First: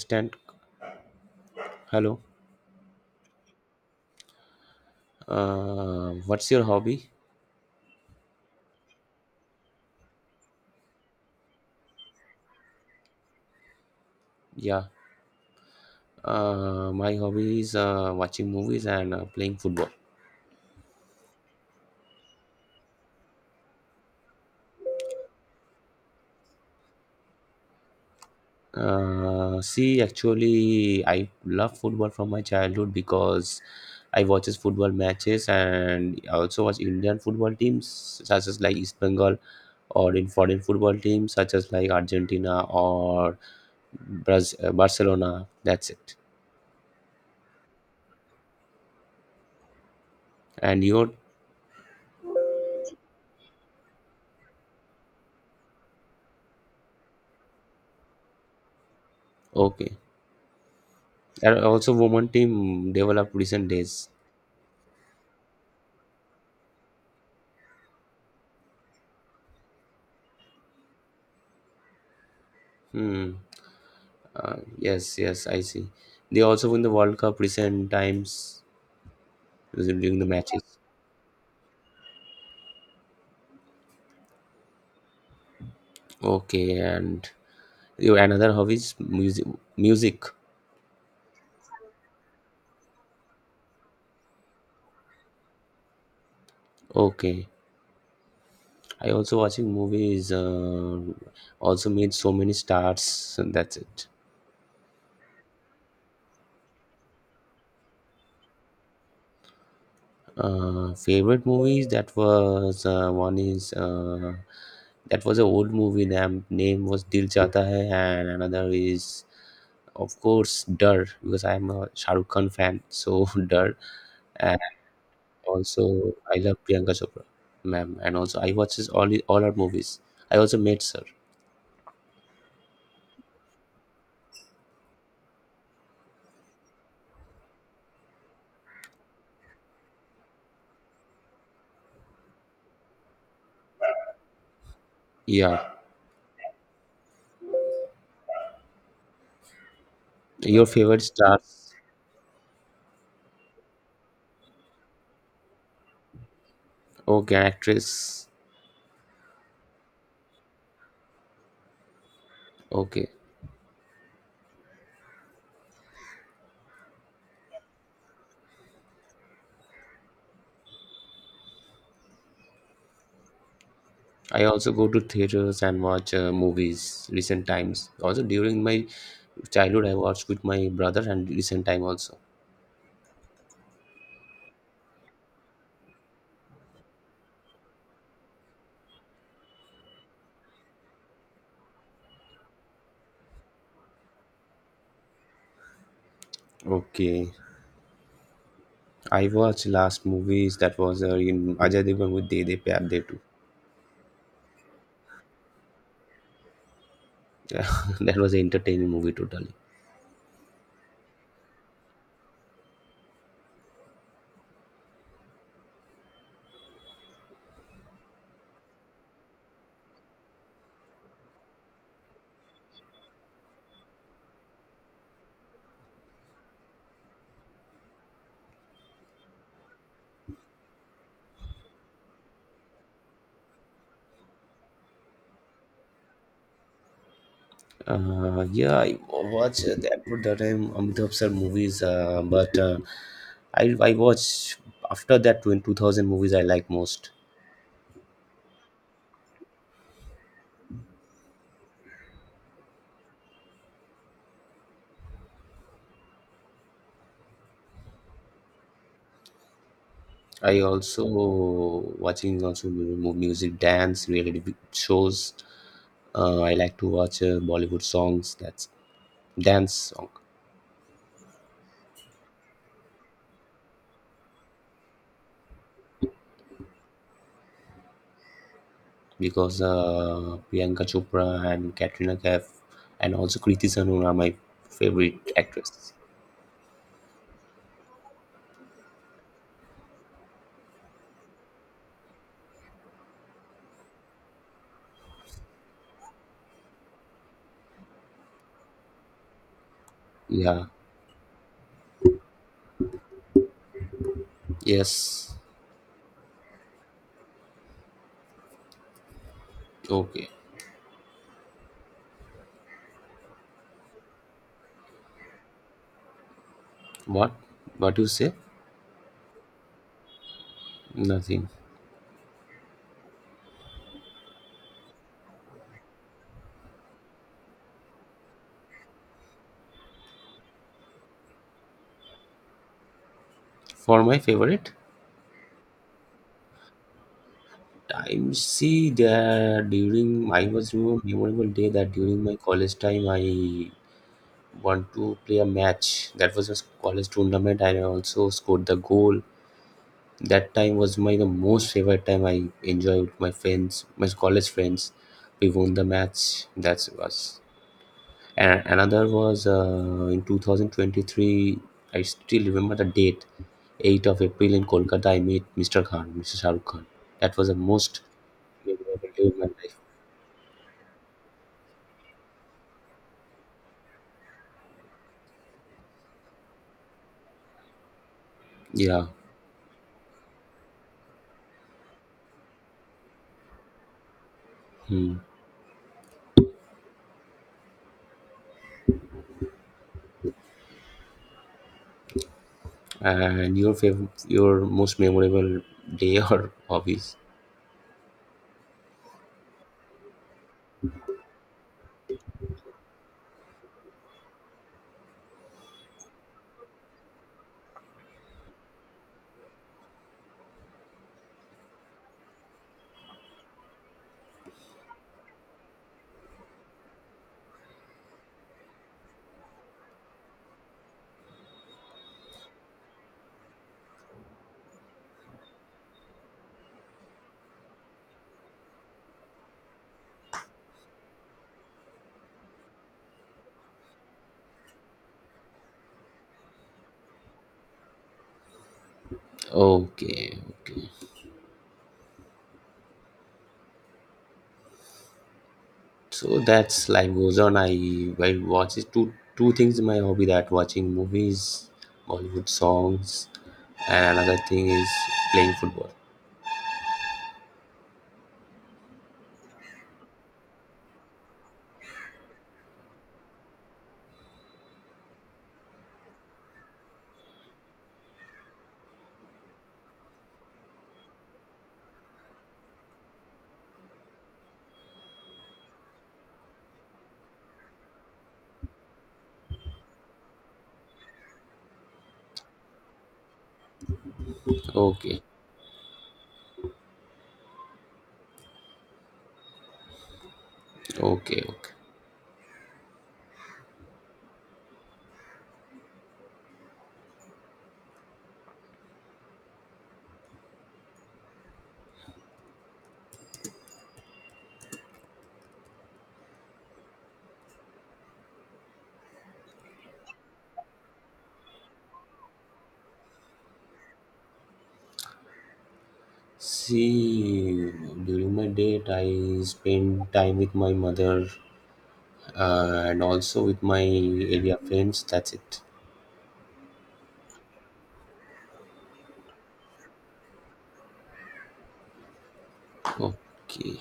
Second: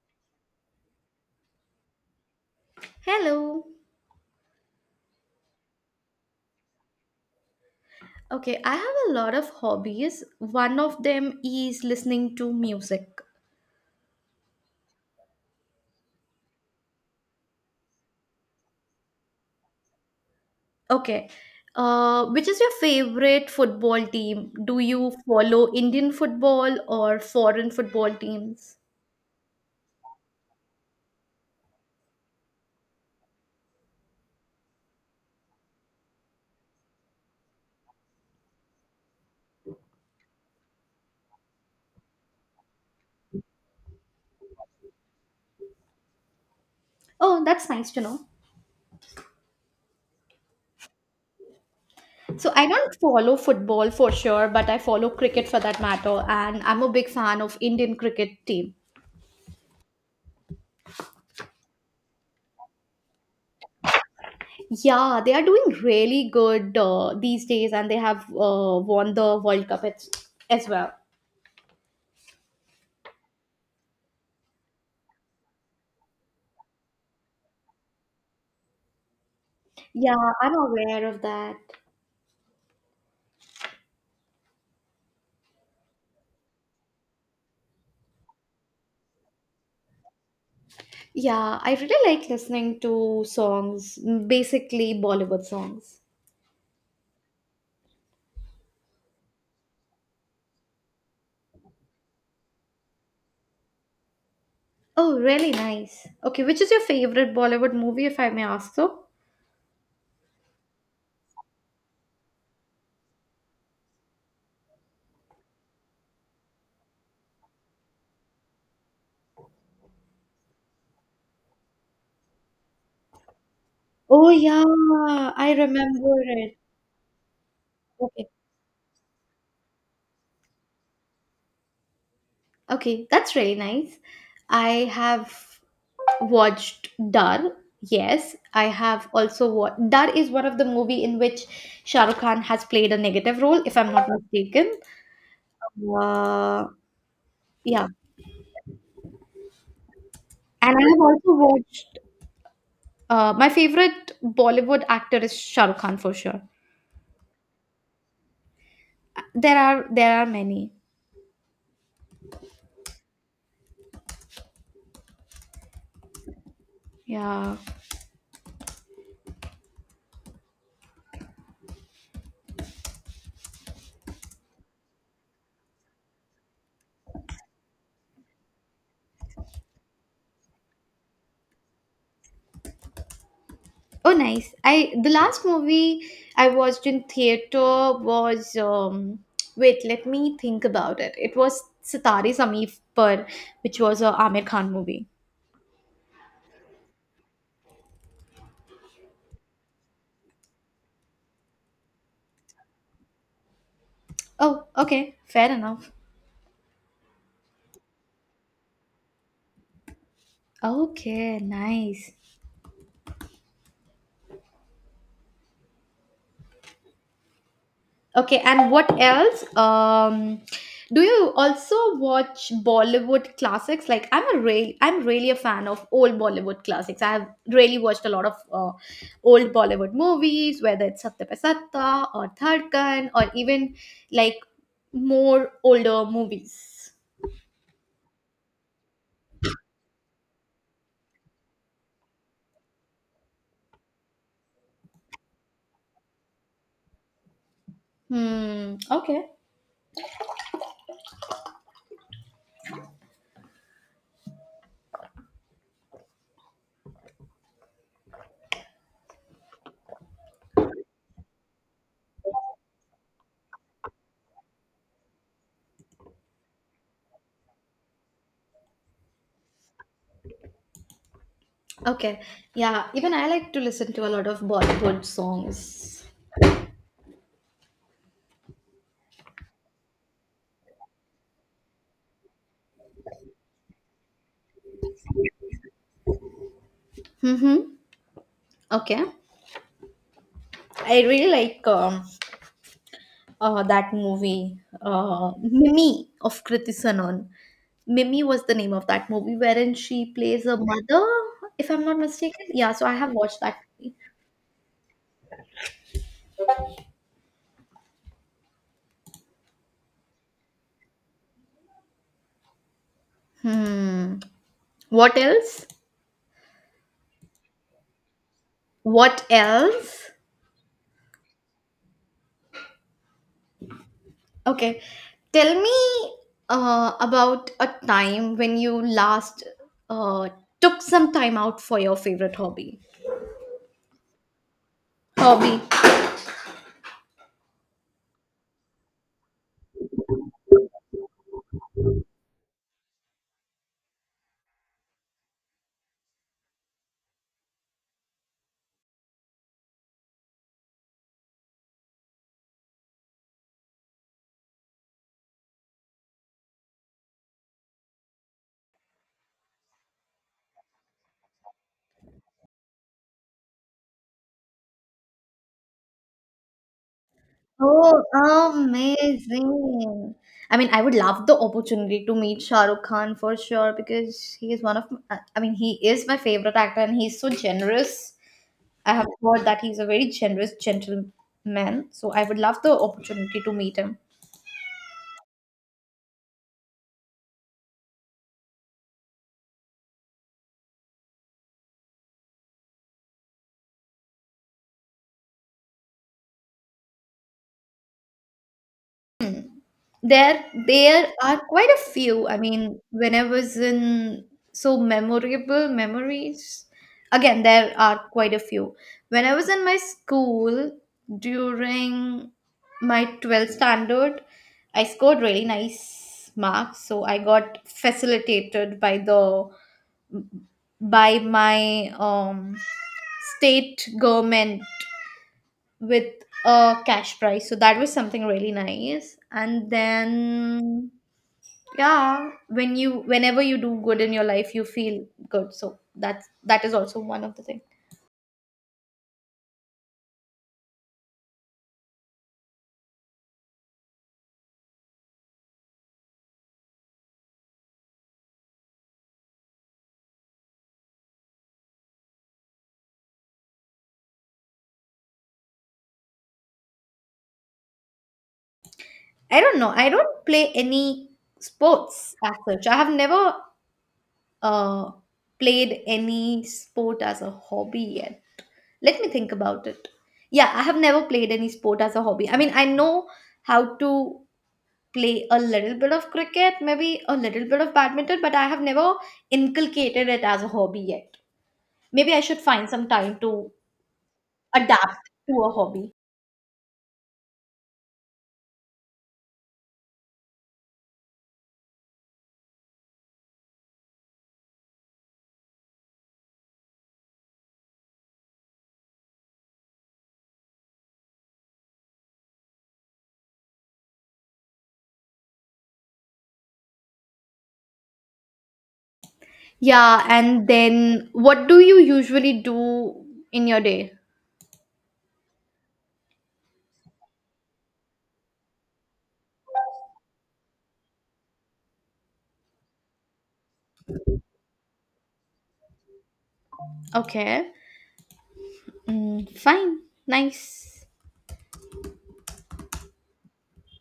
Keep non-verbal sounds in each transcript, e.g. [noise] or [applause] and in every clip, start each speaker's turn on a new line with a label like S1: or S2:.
S1: Stand. Hello.
S2: Hello.
S1: What's your hobby?
S2: Okay, I have a lot of hobbies. One of them is listening to music.
S1: Yeah. My hobby is watching movies and playing football.
S2: Okay. Which is your favorite football team? Do you follow Indian football or foreign football teams?
S1: Actually, I love football from my childhood because I watches football matches, and I also watch Indian football teams such as like East Bengal, or in foreign football teams such as like Argentina or Barcelona. That's it.
S2: Oh, that's nice to know.
S1: And you're
S2: So I don't follow football for sure, but I follow cricket for that matter, and I'm a big fan of Indian cricket team.
S1: okay. And also, women team developed recent days.
S2: Yeah, they are doing really good these days, and they have won the World Cup as well.
S1: Hmm. Yes, yes, I see. They also win the World Cup recent times
S2: Yeah,
S1: during the
S2: I'm
S1: matches.
S2: aware of that.
S1: Okay, and you another hobby is music. Music.
S2: Yeah, I really like listening to songs, basically Bollywood songs.
S1: Okay, I also watching movies. Also made so many stars. And that's it.
S2: Oh, really nice. Okay, which is your favorite Bollywood movie, if I may ask so?
S1: Favorite movies, that was one is that was an old movie name was Dil Chahta Hai, and another is of course Dar, because I am a Shah Rukh Khan fan, so [laughs] Dar,
S2: Oh,
S1: and
S2: yeah, I
S1: also
S2: remember
S1: I love
S2: it.
S1: Priyanka Chopra ma'am, and
S2: Okay,
S1: also I watches all her movies. I also met sir,
S2: okay, that's really nice. I have watched Dar. Yes, I have also watched. Dar is one of the movie in which Shah Rukh Khan has played a negative role, if I'm not mistaken.
S1: yeah.
S2: Uh, yeah.
S1: Your
S2: And I have
S1: favorite
S2: also
S1: stars?
S2: watched my favorite Bollywood actor is Shah Rukh Khan for sure.
S1: Oh, okay, actress.
S2: There are many.
S1: Okay,
S2: Yeah.
S1: I also go to theaters and watch movies recent times. Also during my childhood I watched with my brother, and recent time also.
S2: Oh, nice. I the last movie I watched in theater was wait, let me think about it. It was Sitare Sameer Par, which was a Amir Khan movie.
S1: Okay. I watched last movies, that was in Ajay Devgn with De De Pyar De too.
S2: Oh, okay, fair enough.
S1: [laughs] That was an entertaining movie totally.
S2: Okay, nice. Okay, and what else? Do you also watch Bollywood classics? Like, I'm really a fan of old Bollywood classics. I have really watched a lot of old Bollywood movies, whether it's Satya Pe Satta or Tharkan, or even like more older movies.
S1: Yeah, I watched that at that time Amitabh sir movies, but I watched after that in 2000 movies I like most.
S2: Hmm. Okay.
S1: I also watching also music, dance, reality shows. I like to watch Bollywood songs. That's dance, song.
S2: Okay. Yeah. Even I like to listen to a lot of Bollywood songs.
S1: Because Priyanka Chopra and Katrina Kaif, and also Kriti Sanon are my favorite actresses.
S2: Mm-hmm. Okay. I really like that movie, Mimi of Kriti Sanon. Mimi was the name of that movie, wherein she plays a
S1: Yeah.
S2: mother, if I'm not mistaken. Yeah, so I have watched that movie.
S1: Yes. Okay.
S2: Hmm. What else?
S1: What? What do you say?
S2: What else?
S1: Nothing.
S2: Okay, tell me about a time when you last uh, took some time out for your favorite hobby.
S1: For my favorite
S2: Hobby.
S1: time, see, that during I was remember memorable day, that during my college time I want to play a match. That was a college tournament. I also scored the goal. That time was my the most favorite time. I enjoyed with my friends, my college friends, we won the match. That's was. And another was in 2023, I still remember the date, 8th of April, in Kolkata I met Mr. Khan, Mr. shahrukh khan. That was the most
S2: Oh,
S1: memorable day of my life.
S2: amazing. I mean, I would love the opportunity to meet Shah Rukh Khan for sure because he is one of, he is my favorite actor and he's so generous. I have
S1: Yeah.
S2: heard that he's a very generous gentleman. So I would love the opportunity to meet him.
S1: Hmm. And your favorite, your most memorable day or [laughs] hobbies.
S2: There are quite a few. I mean, when I was in so memorable memories, again, there are quite a few. When I was in my school during my 12th standard, I scored really nice marks, so I got facilitated by the by my state government with a cash prize. So that was something really nice. And then yeah, whenever you do good in your life, you feel good. So that is also one of the things.
S1: Okay, okay. So that's life goes on. I watch it two things in my hobby, that watching movies, Bollywood songs, and another thing is playing football.
S2: I don't know. I don't play any sports as such. I have never uh played any sport as a hobby yet. Let me think about it. Yeah, I have never played any sport as a hobby. I mean, I know how to play a little bit of cricket, maybe a little bit of badminton, but I have never inculcated it as a hobby yet. Maybe I should find some time to adapt
S1: Okay,
S2: to a hobby.
S1: okay, okay.
S2: Yeah, and then what do you usually do in your day?
S1: See, during my date, I spend time with my mother and also with my area friends. That's it.
S2: Okay. Mm, fine. Nice.
S1: Okay.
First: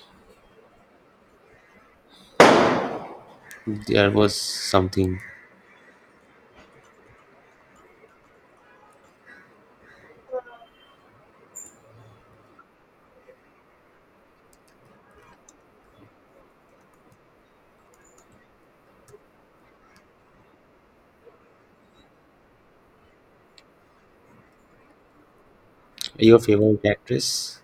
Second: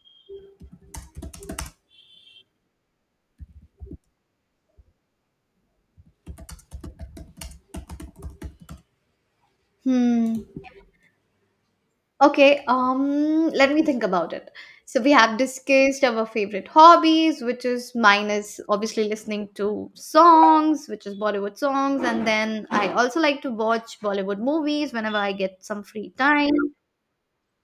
S1: There was something.
S2: Hmm. Okay, let me think about it. So we have discussed our favorite hobbies, which is mine is obviously listening to songs, which is Bollywood songs, and then I also like to watch Bollywood movies whenever I get some free
S1: Your
S2: time.
S1: favorite actress?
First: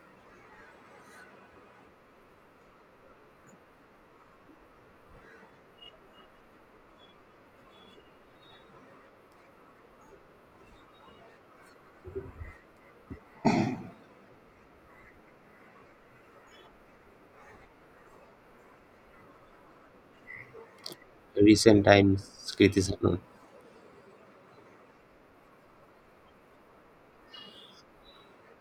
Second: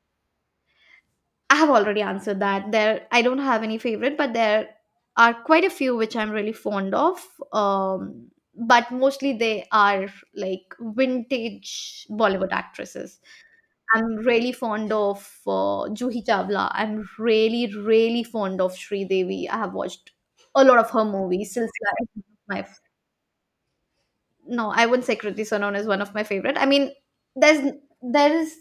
S2: I have already answered that. There, I don't have any favorite, but there are quite a few which I'm really fond of. Um, but mostly they are like vintage Bollywood actresses. I'm really fond of Juhi Chawla. I'm really, really fond of Sridevi. I have watched a lot of her movies.
S1: Recent
S2: Silsila is
S1: times,
S2: one of my
S1: Kriti Sanon.
S2: no, I wouldn't say Kriti Sanon is one of my favorite. I mean, there's there is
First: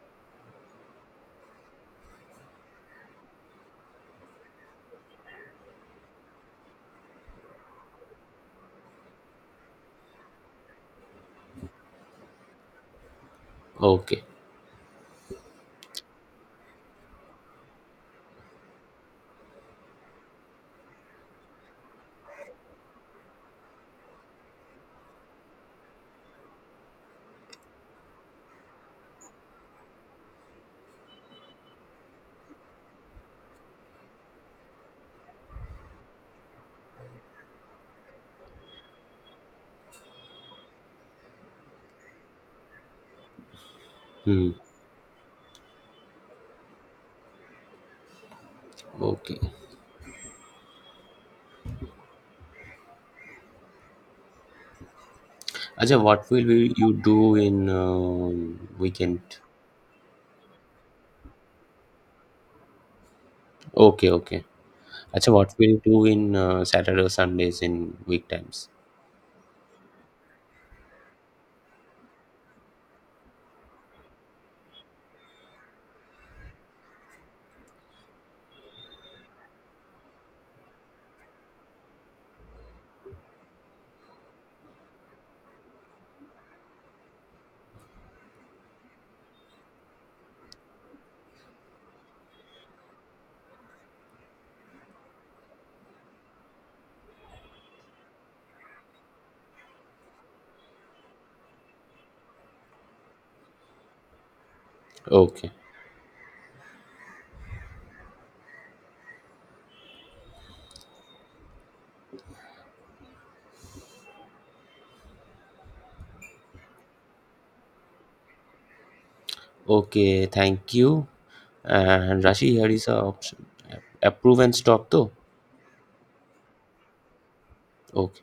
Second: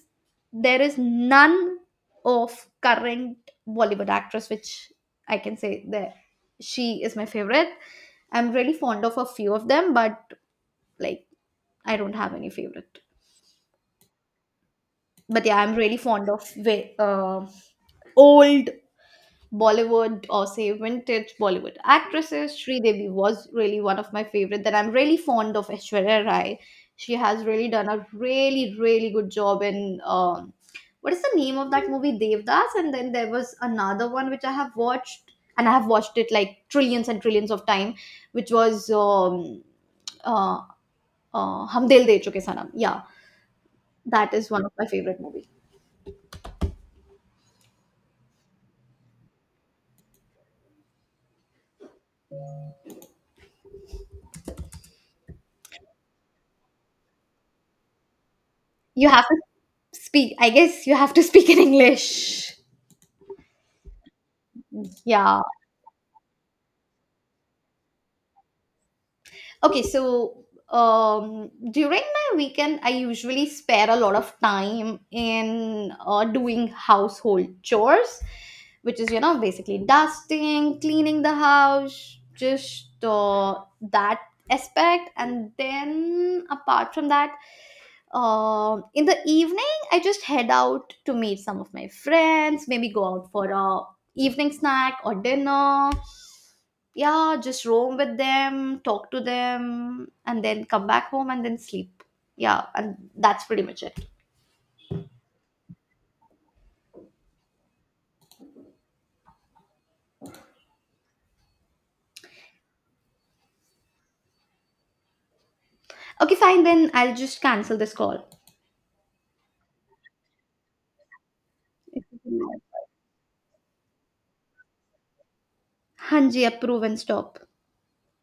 S2: there is none of current Bollywood actress which I can say that she is my favorite. I'm really fond of a few of them, but like I don't have any favorite.
S1: Okay.
S2: But yeah, I'm really fond of old Bollywood or say vintage Bollywood actresses. Sridevi was really one of my favorite that I'm really fond of Aishwarya Rai. She has really done a really, really good job in what is the name of that movie? Devdas. And then there was another one which I have watched and I have watched it like trillions and trillions of time, which was uh, Hum Dil De Chuke Sanam. Yeah, that is
S1: Hmm.
S2: one of my favorite movie.
S1: Okay. Acha, you do in
S2: You
S1: weekend?
S2: have to speak, I guess you have to speak in English.
S1: Okay, okay. Acha,
S2: Yeah.
S1: what will you do in Saturday or Sundays in weektimes?
S2: Okay, so during my weekend, I usually spare a lot of time in doing household chores, which is, you know, basically dusting, cleaning the house, just that aspect. And then apart from that, in the evening, I just head out to meet some of my friends, maybe go out for a evening snack or dinner, yeah, just roam with them, talk to them, and then come back home and then sleep. Yeah, and that's pretty much it.
S1: Okay,
S2: Okay, fine, then I'll just cancel this call.
S1: okay. Thank you. And Rashi, here is a option. Approve and stop though.
S2: हाँ जी, approve and stop.
S1: Okay.